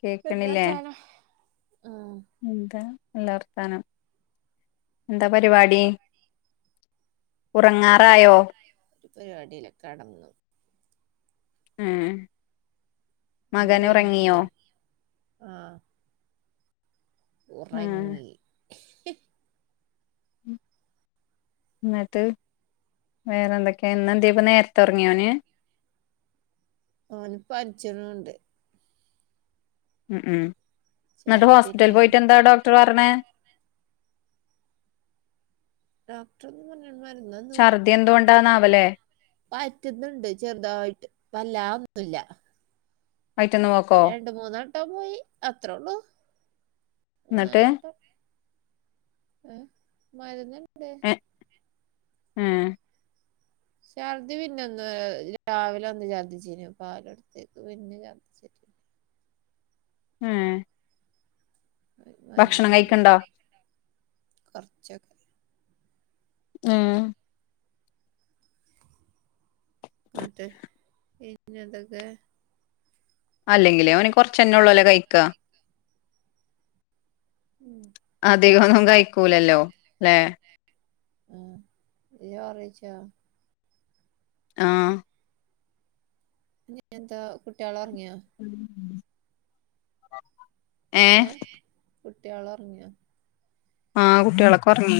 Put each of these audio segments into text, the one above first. കേക്ക്‌ണില്ലേ എന്താർത്താനം ആ എന്താ നല്ല വർഥാനം ന്താ പരിപാടി ഉറങ്ങാറായോ ഒരുപാടില്ല കടന്നു ഉം എന്റെ മകൻ ഉറങ്ങിയോ കഴിഞ്ഞിട്ടില്ലേ ആ ഉം ഉറങ്ങി ന്ന്ട്ട് വേറെന്തൊക്കെ ഇന്നന്തേപ്പ നേരത്തെ ഒറങ്ങിയോന് ഓന് പൻച്ണുണ്ട് ഉം ഉം ന്നട്ട് ഹോസ്പിറ്റൽ ഛർദിണ്ടായിന് പോയിട്ടന്താ ഡോക്ടർ പറ്ഞ്ഞേ [unintelligible] മരുന്നൊന്നും ഛർദ്ദി എന്തുകൊണ്ടാന്നാവ പറ്റുന്നുണ്ട് ചെറുതായിട്ട് വല്ലാ ഒന്നുല്ല വയിറ്റ്ന്ന് പോക്കോ ട്ടാ പോയി അത്രള്ളൂ എന്നിട്ട് മൂന്നാലട്ട ഏഹ് മര്ന്ന്ണ്ട് ഏഹ് ഛർദി പിന്നെന്ന് രാവിലൊന്ന് ഛർദിച്ചീനു പാലൊട്ത്തേക്ക് പിന്നെ ചഛർദിച്ചി [inaudible] ഏഹ് ഭക്ഷണം കഴിക്ക്‌ണ്ടാ കൊർച്ചൊക്കെ ഏഹ് ആട്ടെ പിന്നന്തക്കെ അല്ലെങ്കിലേ ഓന് കൊറച്ചന്നള്ളൊല്ലൊ കയ്ക്കാ ഉം അധികൊന്നും കഴിക്കൂലല്ലോ ലേ ആഹ് ഇയോറെയ്ച്ചോ ആഹ് എന്താ കുട്ട്യേളൊർങ്ങിയൊ ഉം ഉം [unintelligible] ഏഹ് ഏ കുട്ട്യേളൊർങ്ങിയൊ ആ കുട്ട്യേളൊക്കൊർങ്ങി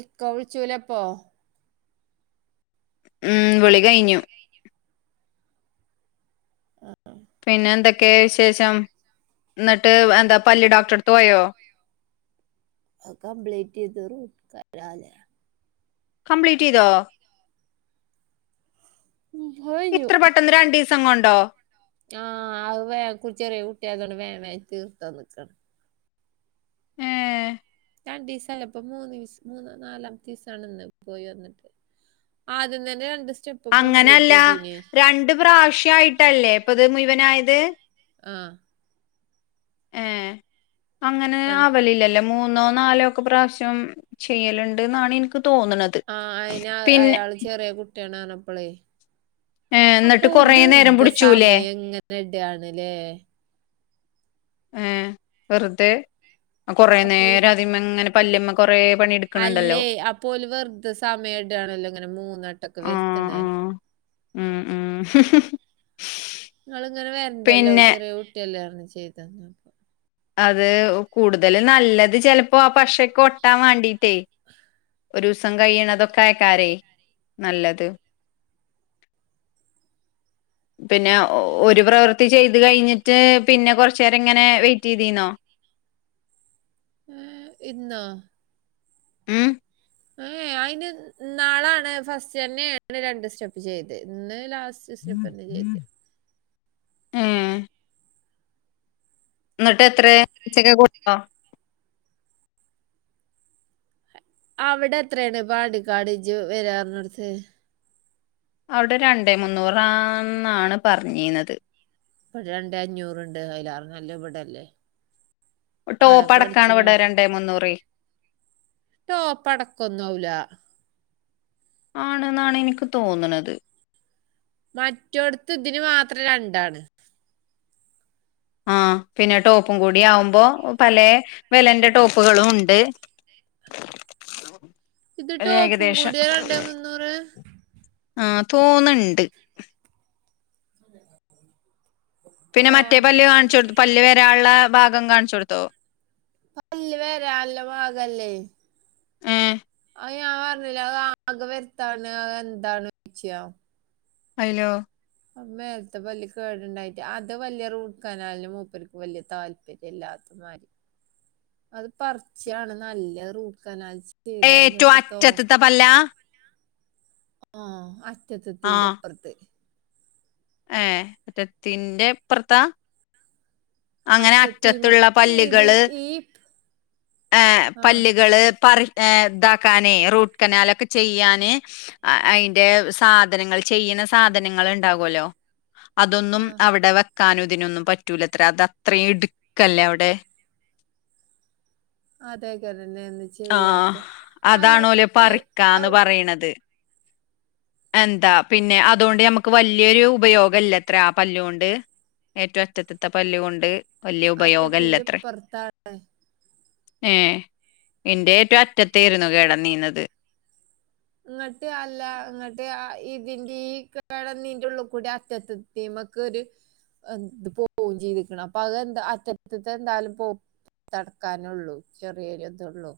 ഇക്ക വ്ൾച്ചൂലപ്പൊ ഉം വിളി കഴിഞ്ഞു ആഹ് പിന്നെ എന്തൊക്കെ വിശേഷം എന്നിട്ട് എന്താ പല്ല് ഡോക്ടറട്ത്ത് പോയോ? അത് കംപ്ലീറ്റ് [unintelligible] കംപ്ലീറ്റയ്തോ? കഴിഞ്ഞു ഇത്ര പെട്ടന്ന് രണ്ടീസം കൊണ്ടോ? ആ അത് വേം കു ചെറിയ കുട്ട്യാൾക്കല്ലേ വേം വേം തീർത്താന്നക്കാണ് ഏഹ് രണ്ടീസല്ലപ്പോ മൂന്നീസ മൂന്ന് നാലാമത്തീസാണ് ഇന്ന് പോയി വന്നിട്ട് അദ്യം തന്നെ രണ്ടീസ് അങ്ങനല്ല രണ്ട് പ്രാവശ്യായിട്ടല്ലേ ഇപ്പത് മുഴുവനായത് ആഹ് ഏഹ് അങ്ങനെ രണ്ട് ആവലില്ലല്ലോ മൂന്നോ നാലോ ഒക്കെ പ്രാവശ്യം ചെയ്യല്ണ്ട് ന്നാണ് ഇൻക്ക് തോന്ന്ണത് ആ അയിന് പിന്നെ അയാള് [unintelligible] ഏ അപ്പൊ എന്നിട്ട് കൊറേ നേരം വെറുത പിടിച്ചൂലേ സമയം ങ്ങനെടാണ്ല്ലേ ഏഹ് വേർതെ കൊറെ അപ്പൊ ഓല് നേരം അതിമ്മ ഇങ്ങനെ പല്ല്മ്മ കൊറെ പണിട്ക്കണണ്ടല്ലോ അതാണല്ലോ ഇങ്ങനെ മൂന്നട്ടൊക്കെ വര്ത്തണേ ആഹ് ആഹ് ഇങ്ങള്ങ്ങനെ വരണ്ടല്ലോ ചെറിയ കുട്ടിയല്ലേ ർഞ്ഞു ചെയ്തപ്പോ അത് കൂടുതൽ നല്ലത് ചെലപ്പോ ആ പശക്കെ ഒട്ടാൻ വേണ്ടിട്ടേ ഒരു ദിവസം കൈയണതൊക്കായ്ക്കാരേ നല്ലത് [inaudible] പിന്നെ ഒരു ഏഹ്, പ്രവൃത്തി ചെയ്ത് കഴിഞ്ഞിട്ട് പിന്നെ കൊറച്ചേരങ്ങനെ വെയി [unintelligible] ഏ ഇന്നോ ഉം ഏ ഏ അയിന് ന്നാളാണ് ഫസ്റ്റ് തന്നെയാണ് രണ്ട് സ്റ്റെപ്പ് ചെയ്ത് ഇന്ന്ലാസ്റ്റ് സ്റ്റെപ്പെന്നെ ചെയ്തെ ഏ എന്നിട്ട് എത്ര [unintelligible] കൊടുത്തോ അവിടെ എത്രയാണ് പാണ്ടിക്കാട് ജ് വരാറിഞ്ഞോട്ത്ത് അവിടെ രണ്ടേ മുന്നൂറാന്നാണ് പറഞ്ഞിനത് [unintelligible] ആടെ ടോപ്പ് അടക്കാണ ഇവിടെ രണ്ടേ മുന്നൂറേ ടോപ്പടക്കൊന്നാവൂല ആണ്ന്നാണ് ഇനിക്ക് തോന്നണത് മറ്റോട്ത്ത് ഇതിന് മാത്രം രണ്ടാണ് [unintelligible] ആഹ് പിന്നെ ടോപ്പും കൂടി ആവുമ്പോ പലേ വെലന്റെ ടോപ്പുകളൂടി ഉണ്ട് [inaudible] ഇത് ട്ടോപ്പും ഏകദേശം കൂടിയ രണ്ടേ മുന്നൂറ് ആ തോന്ന്ണണ്ട് [unintelligible] പിന്നെ ഏ മറ്റേ പല്ല് കാണിച്ചു കൊടു പല്ല് വരാനുള്ള ഭാഗം കാണിച്ചു കൊടുത്തോ? പല്ല് [unintelligible] ഭാഗല്ലേ ഏ അത് ഞാൻ പറഞ്ഞില്ല അത് ആകെ വരുത്താണ് അ എന്താണ് ചെയ്യാ [unintelligible] അയിലോ മേലത്തെ പല്ല് കേടുണ്ടായിട്ട് അത് വലിയ റൂട്ട്കനാൽ മൂപ്പർക്ക് വല്യ താല്പര്യം ഇല്ലാന്ന് അത് പറിച്ചാണ് നല്ല റൂട്ട്കനാല് ചെ ഏറ്റവും അറ്റത്തത്ത പല്ലാ ആ അറ്റത്തത്തിന്റെപ്പുറത്ത് ആ അറ്റത്തിന്റെപ്രത്താ അങ്ങനെ അറ്റത്തുള്ള അറ്റത്തിമക്ക് ഇത് പല്ല്കള് ഈ ആ പല്ലികള് പറി ആ ഇതാക്കാനെ റൂട്ട് കനാലൊക്കെ ചെയ്യാന് അതിന്റെ സാധനങ്ങൾ ചെയ്യ ന്ന സാധനങ്ങൾ ഉണ്ടാകുല്ലോ [unintelligible] അതൊന്നും ആ അവിടെ വെക്കാനും ഇതിനൊന്നും പറ്റൂലത്രെ അത അത്രയും ഇടുക്കല്ലേ അവിടെ അതെ [unintelligible] ആ അതാണോല് ഔ പറിക്കാന്ന് പറയണത് [unintelligible] എന്താ പിന്നെ അതുകൊണ്ട് ഞമക്ക് വലിയൊരു ഉപയോഗില്ല ത്രെ ആ പല്ല് കൊണ്ട് ഏറ്റവും അറ്റത്തത്തെ പല്ല് കൊണ്ട് അറ്റത്തിന്റിപ്പറത്താ ഏ എന്റെ ഏറ്റോം അറ്റത്തീരുന്നു കേടനീന്നത് ഇങ്ങട്ട് അല്ല ഇങ്ങട്ട് ഇതിന്റെ ഈ [unintelligible] ഉള്ളി കൂടി അറ്റത്തെത്തീ നമക്ക്‌ ഒരു എന്ത് പോ [unintelligible] ചെയ്തിക്കണ് അപ്പൊ അത് എന്താ അറ്റത്തത്തെ എന്താലും പോ തടക്കാനുള്ളു ചെറിയൊരു ഇതൊള്ളു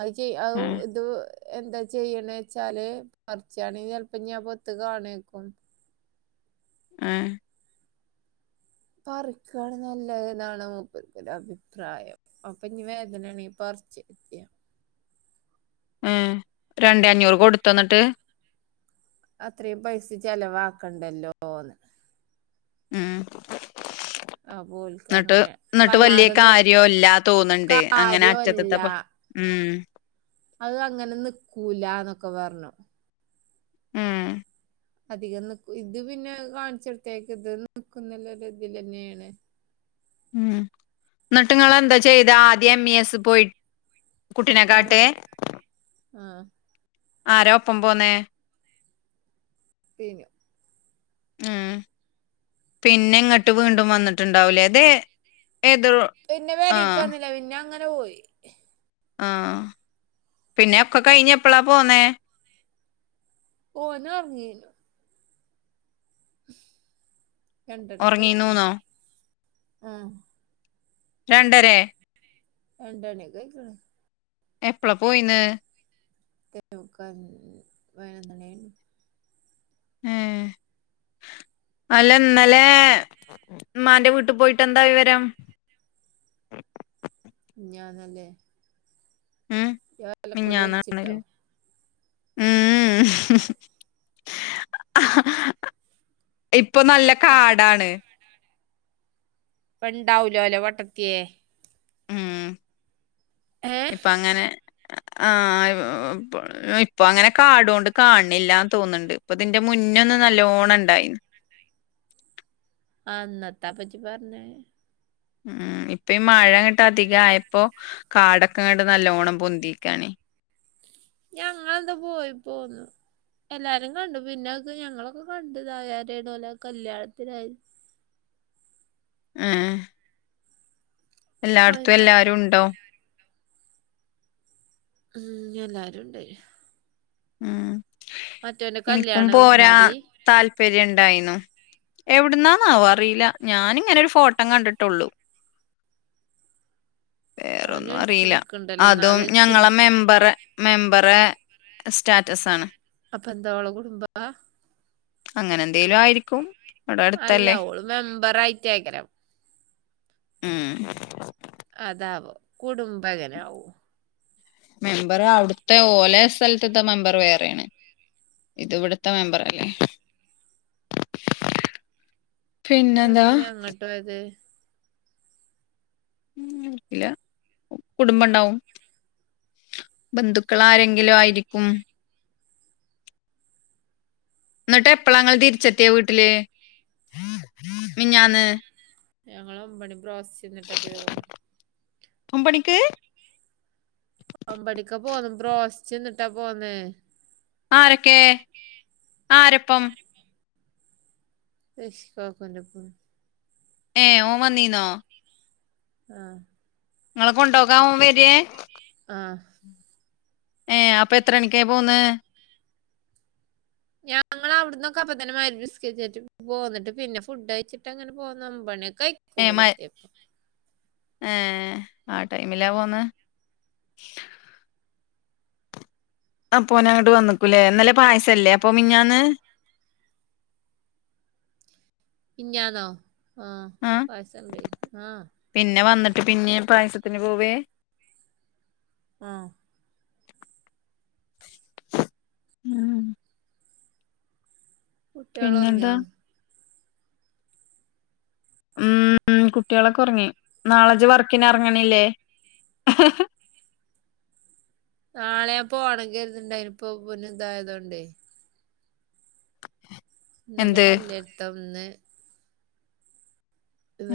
അത് ചെയ് അത് ഏഹ് ഇത് എന്താ ചെയ്യണെച്ചാല് പറിച്ചയാണെ ചിലപ്പം ഞ്ഞിയാ പൊത്ത് കാണേക്കും ആ പറിക്കാണ് നല്ലത് എന്നാണ് മൂപ്പത്തിടെ അഭിപ്രായം അപ്പൊ ഇനി വേദനയാണെങ്കി പറി [unintelligible] ആ രണ്ടെ അഞ്ഞൂറ് കൊടുത്തൊ ന്നിട്ട് അത്രയും പൈസ ചെലവാക്കണ്ടല്ലോന്ന് ഉം അപ്പൊ ഓൽക്ക് ന്നിട്ട് അങ്ങനെ ന്നിട്ട് വലിയ വല്ലാതെന്ന് കാര്യോല്ലാ തോന്നുണ്ട് അങ്ങനെ അറ്റത്തത്തെ കാര്യല്ല പ ഉം അത് അങ്ങനെ നിക്കൂലന്നൊക്കെ പറഞ്ഞു ഏഹ് അധികം നിക്ക്‌ ഇത് പിന്നെ കാണിച്ചെടുത്തേക്ക് ഇത് നിക്കുന്നുല്ലെ ഒരു ഇതിൽ തന്നെണ് ഉം എന്നിട്ടുങ്ങളെന്താ ചെയ്താ ആദ്യം എം ഇ എസ് സി പോയി കുട്ടിനെ ആ കാട്ടെ ആ ആര ഒപ്പം പോന്നേ ബിനു ഉം പിന്നെ ഇങ്ങട്ട് വീണ്ടും വന്നിട്ടുണ്ടാവൂലേ ഇത് ഏത് പിന്നെ പെരിക്ക്‌ ആഹ് വന്നില്ല പിന്നെങ്ങനെ പോയി ആഹ് പിന്നെ ഒക്കെ കഴിഞ്ഞ് എപ്പളാ പോന്നേ? ഓന് ഒറങ്ങി രണ്ടണിക്കയ്ക്കാണും ഒറങ്ങീന്നൂന്നോ ആഹ് രണ്ടരേ രണ്ടണി ഒക്കെ അയ്ക്ക്‌ണ് എപ്പള പോയിന്ന് [unintelligible] മുക്കാല് പതിനൊന്നണി ആയി ഏഹ് അല്ല ഇന്നലെ മ്മാന്റെ വീട്ട് പോയിട്ട് എന്തായി വിവരം ഞാനല്ലേ ഉം വലിച്ചിട്ടോ മിനിഞ്ഞാന്നാണല് അ ആ ഇപ്പൊ നല്ല കാടാണ്. പ്പെണ്ടാവൂലോലെ പൊട്ടത്തിയേ ഇപ്പൊ അങ്ങനെ ആ [unintelligible] പ്പൊ ഇപ്പൊ അങ്ങനെ കാടോണ്ട് കാണില്ലാ തോന്ന്ണ്ട് ഇപ്പ തിന്റെ മുന്നേ ന്ന് നല്ലോണണ്ടയ്നു ആ അന്നത്താപ്പെജ് പറഞ്ഞെ ഉം ഇപ്പ ഈ മഴ ആയിട്ട് അധിക ആയപ്പോ കാടൊക്കെണ്ട് നല്ലോണം പൊന്തേക്കാണേ. ഞങ്ങെൾന്താ പോയിപ്പോന്നു. എല്ലാരും കണ്ടു പിന്നെക്കെ ഞങ്ങളൊക്കെ കണ്ടു ഇതായാരേണ് ഓലാ കല്യാണത്തിനായി ഏ ഹോയ് എല്ലാട്ത്തും നാഥേ. എല്ലാരും ഉണ്ടോ? ഉം എല്ലാരും ഉണ്ട്. ഉം എനിക്കും കല്യാണം പോരാ എവിടുന്നാടി താല്പര്യണ്ടായിനു. എവിടുന്നാന്നാവോ അറിയില ഞാനിങ്ങനെ ഒരു ഫോട്ടം കണ്ടിട്ടൊള്ളു. [inaudible] അവന് വേറൊന്നും വിളിച്ച് അറിയില നിക്കണ്ടല്ലോ അതും നാളെ വിളിച്ചില് ഞങ്ങളെ മെമ്പറെ മെമ്പറെ സ്റ്റാറ്റസ് ആണ്. അപ്പൊ എന്ത ഓളെ കുടുംബ? അങ്ങനെ എന്തേലും ആയിരിക്കും. ഇവിടെ അല്ല അടുത്തല്ലേ ഓള് മെമ്പറായിറ്റയ്ക്കാരം ഉം അതാവോ കുടുംബങ്ങനാവോ മെമ്പറ് അവിട്ത്തെ ഓലെ സ്ഥൽത്ത്ത്തെ മെമ്പർ വേറെയാണ്. ഇതിവ്ടുത്തെ മെമ്പറല്ലേ? [inaudible] പിന്നെന്താ ഇന്ന്ട്ടെന്താ പിന്നെ അങ്ങട്ടോയത്.? [unintelligible] ല്ലാ കുടുംബണ്ടാവും. ബന്ധുക്കള് ആരെങ്കിലു ആയിരിക്കും. [inaudible] ഇന്ന്ട്ട് എപ്പളാങ്ങള് തിരിച്ചെത്തിയെ വീട്ടില് മിഞ്ഞാന്ന്.? ഞങ്ങള് ഒമ്പണി ബ്രോസ്റ്റ്ന്ന്ട്ടെക്കേ പോന്ന്. ഒമ്പണിക്ക്? ഒമ്പണിക്കാ പോന്ന് ബ്രോസ്റ്റ്ന്ന്ട്ടാ പോന്ന്. ആരൊക്കെ.,? ആരപ്പം? റഷി കാക്കൂൻ്റൊപ്പം. ഏ ഓൻ വന്നീന്നോ.? ആഹ്. ഇങ്ങളെ കൊണ്ടോകാൻ ഓൻ വെരേ.? ആഹ്. ഏ അപ്പൊ എത്രണിക്കേ പോന്ന്.? ഞാങ് ങ്ങള് അവിട്ന്നൊക്കെ അപ്പതന്നെ മൈരിബ് നിസ്‌കരിച്ചിട്ട് പോന്ന്ട്ട് പിന്നെ ഫുഡ് കയ്ച്ചിട്ടങ്ങനെ പോന്നു. ഒമ്പണി ഏ മ കൈക്കുവടെത്യപ്പൊ. ഏ ആ ടൈമിലാ പോന്ന്.? അപ്പോ ഓനങ്ങട്ട് വന്ന്ക്കുലേ ഇന്നലെ പായസല്ലേ അപ്പൊ മിഞ്ഞാന്ന്.? [inaudible] മിഞ്ഞാന്നോ ആഹ് ആ പായസണ്ടായ്ന്നു, ആഹ്. ഇട്ട് പിന്നീം പായസത്തിന് പോവെ? ആഹ് ഉം കുട്ട്യോൾ പിന്നെന്താ ഒറങ്ങിയോ ഉം കുട്ടികളൊക്കെ ഒറങ്ങി നാളെജ്ജ് വർക്കിന് എറങ്ങണില്ലേ? [unintelligible] നാളെ പോണങ്കിൽ [unintelligible] പിന്നെ എന്തായയതോണ്ടേ ഇന്നലെ എന്ത് വലിയയിത്ത വന്നെ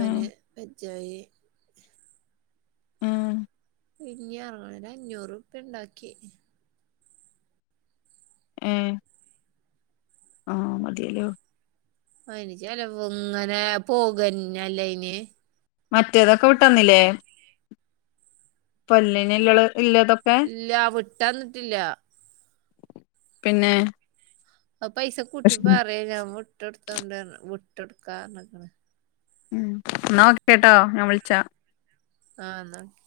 ഉം വെജ്ജയായി ഉം ഈ ഞാൻ അഞ്ഞൂറ്പ്പ്യ ഉണ്ടാക്കി ഏ ആ മതിയെലോ അയിന് ചെലവ് ഇങ്ങനെ പോകന്നല്ലയ്ന് മറ്റേതൊക്കെ വിട്ടന്നില്ലേ പൊല്ലിനല്ലള് ഇല്ല വിട്ടന്നിട്ടില്ല പിന്നെ ആ പൈസ പക്ഷെ കൂട്ടിപ്പറ ഞാൻ വിട്ടടുത്തോണ്ട് വിട്ടെടുക്കാക്ക ഉം ന്നാഒക്കെട്ടോ ഞാൻ വിളിച്ചാ ആഹ് എന്നാ ഓക്കേ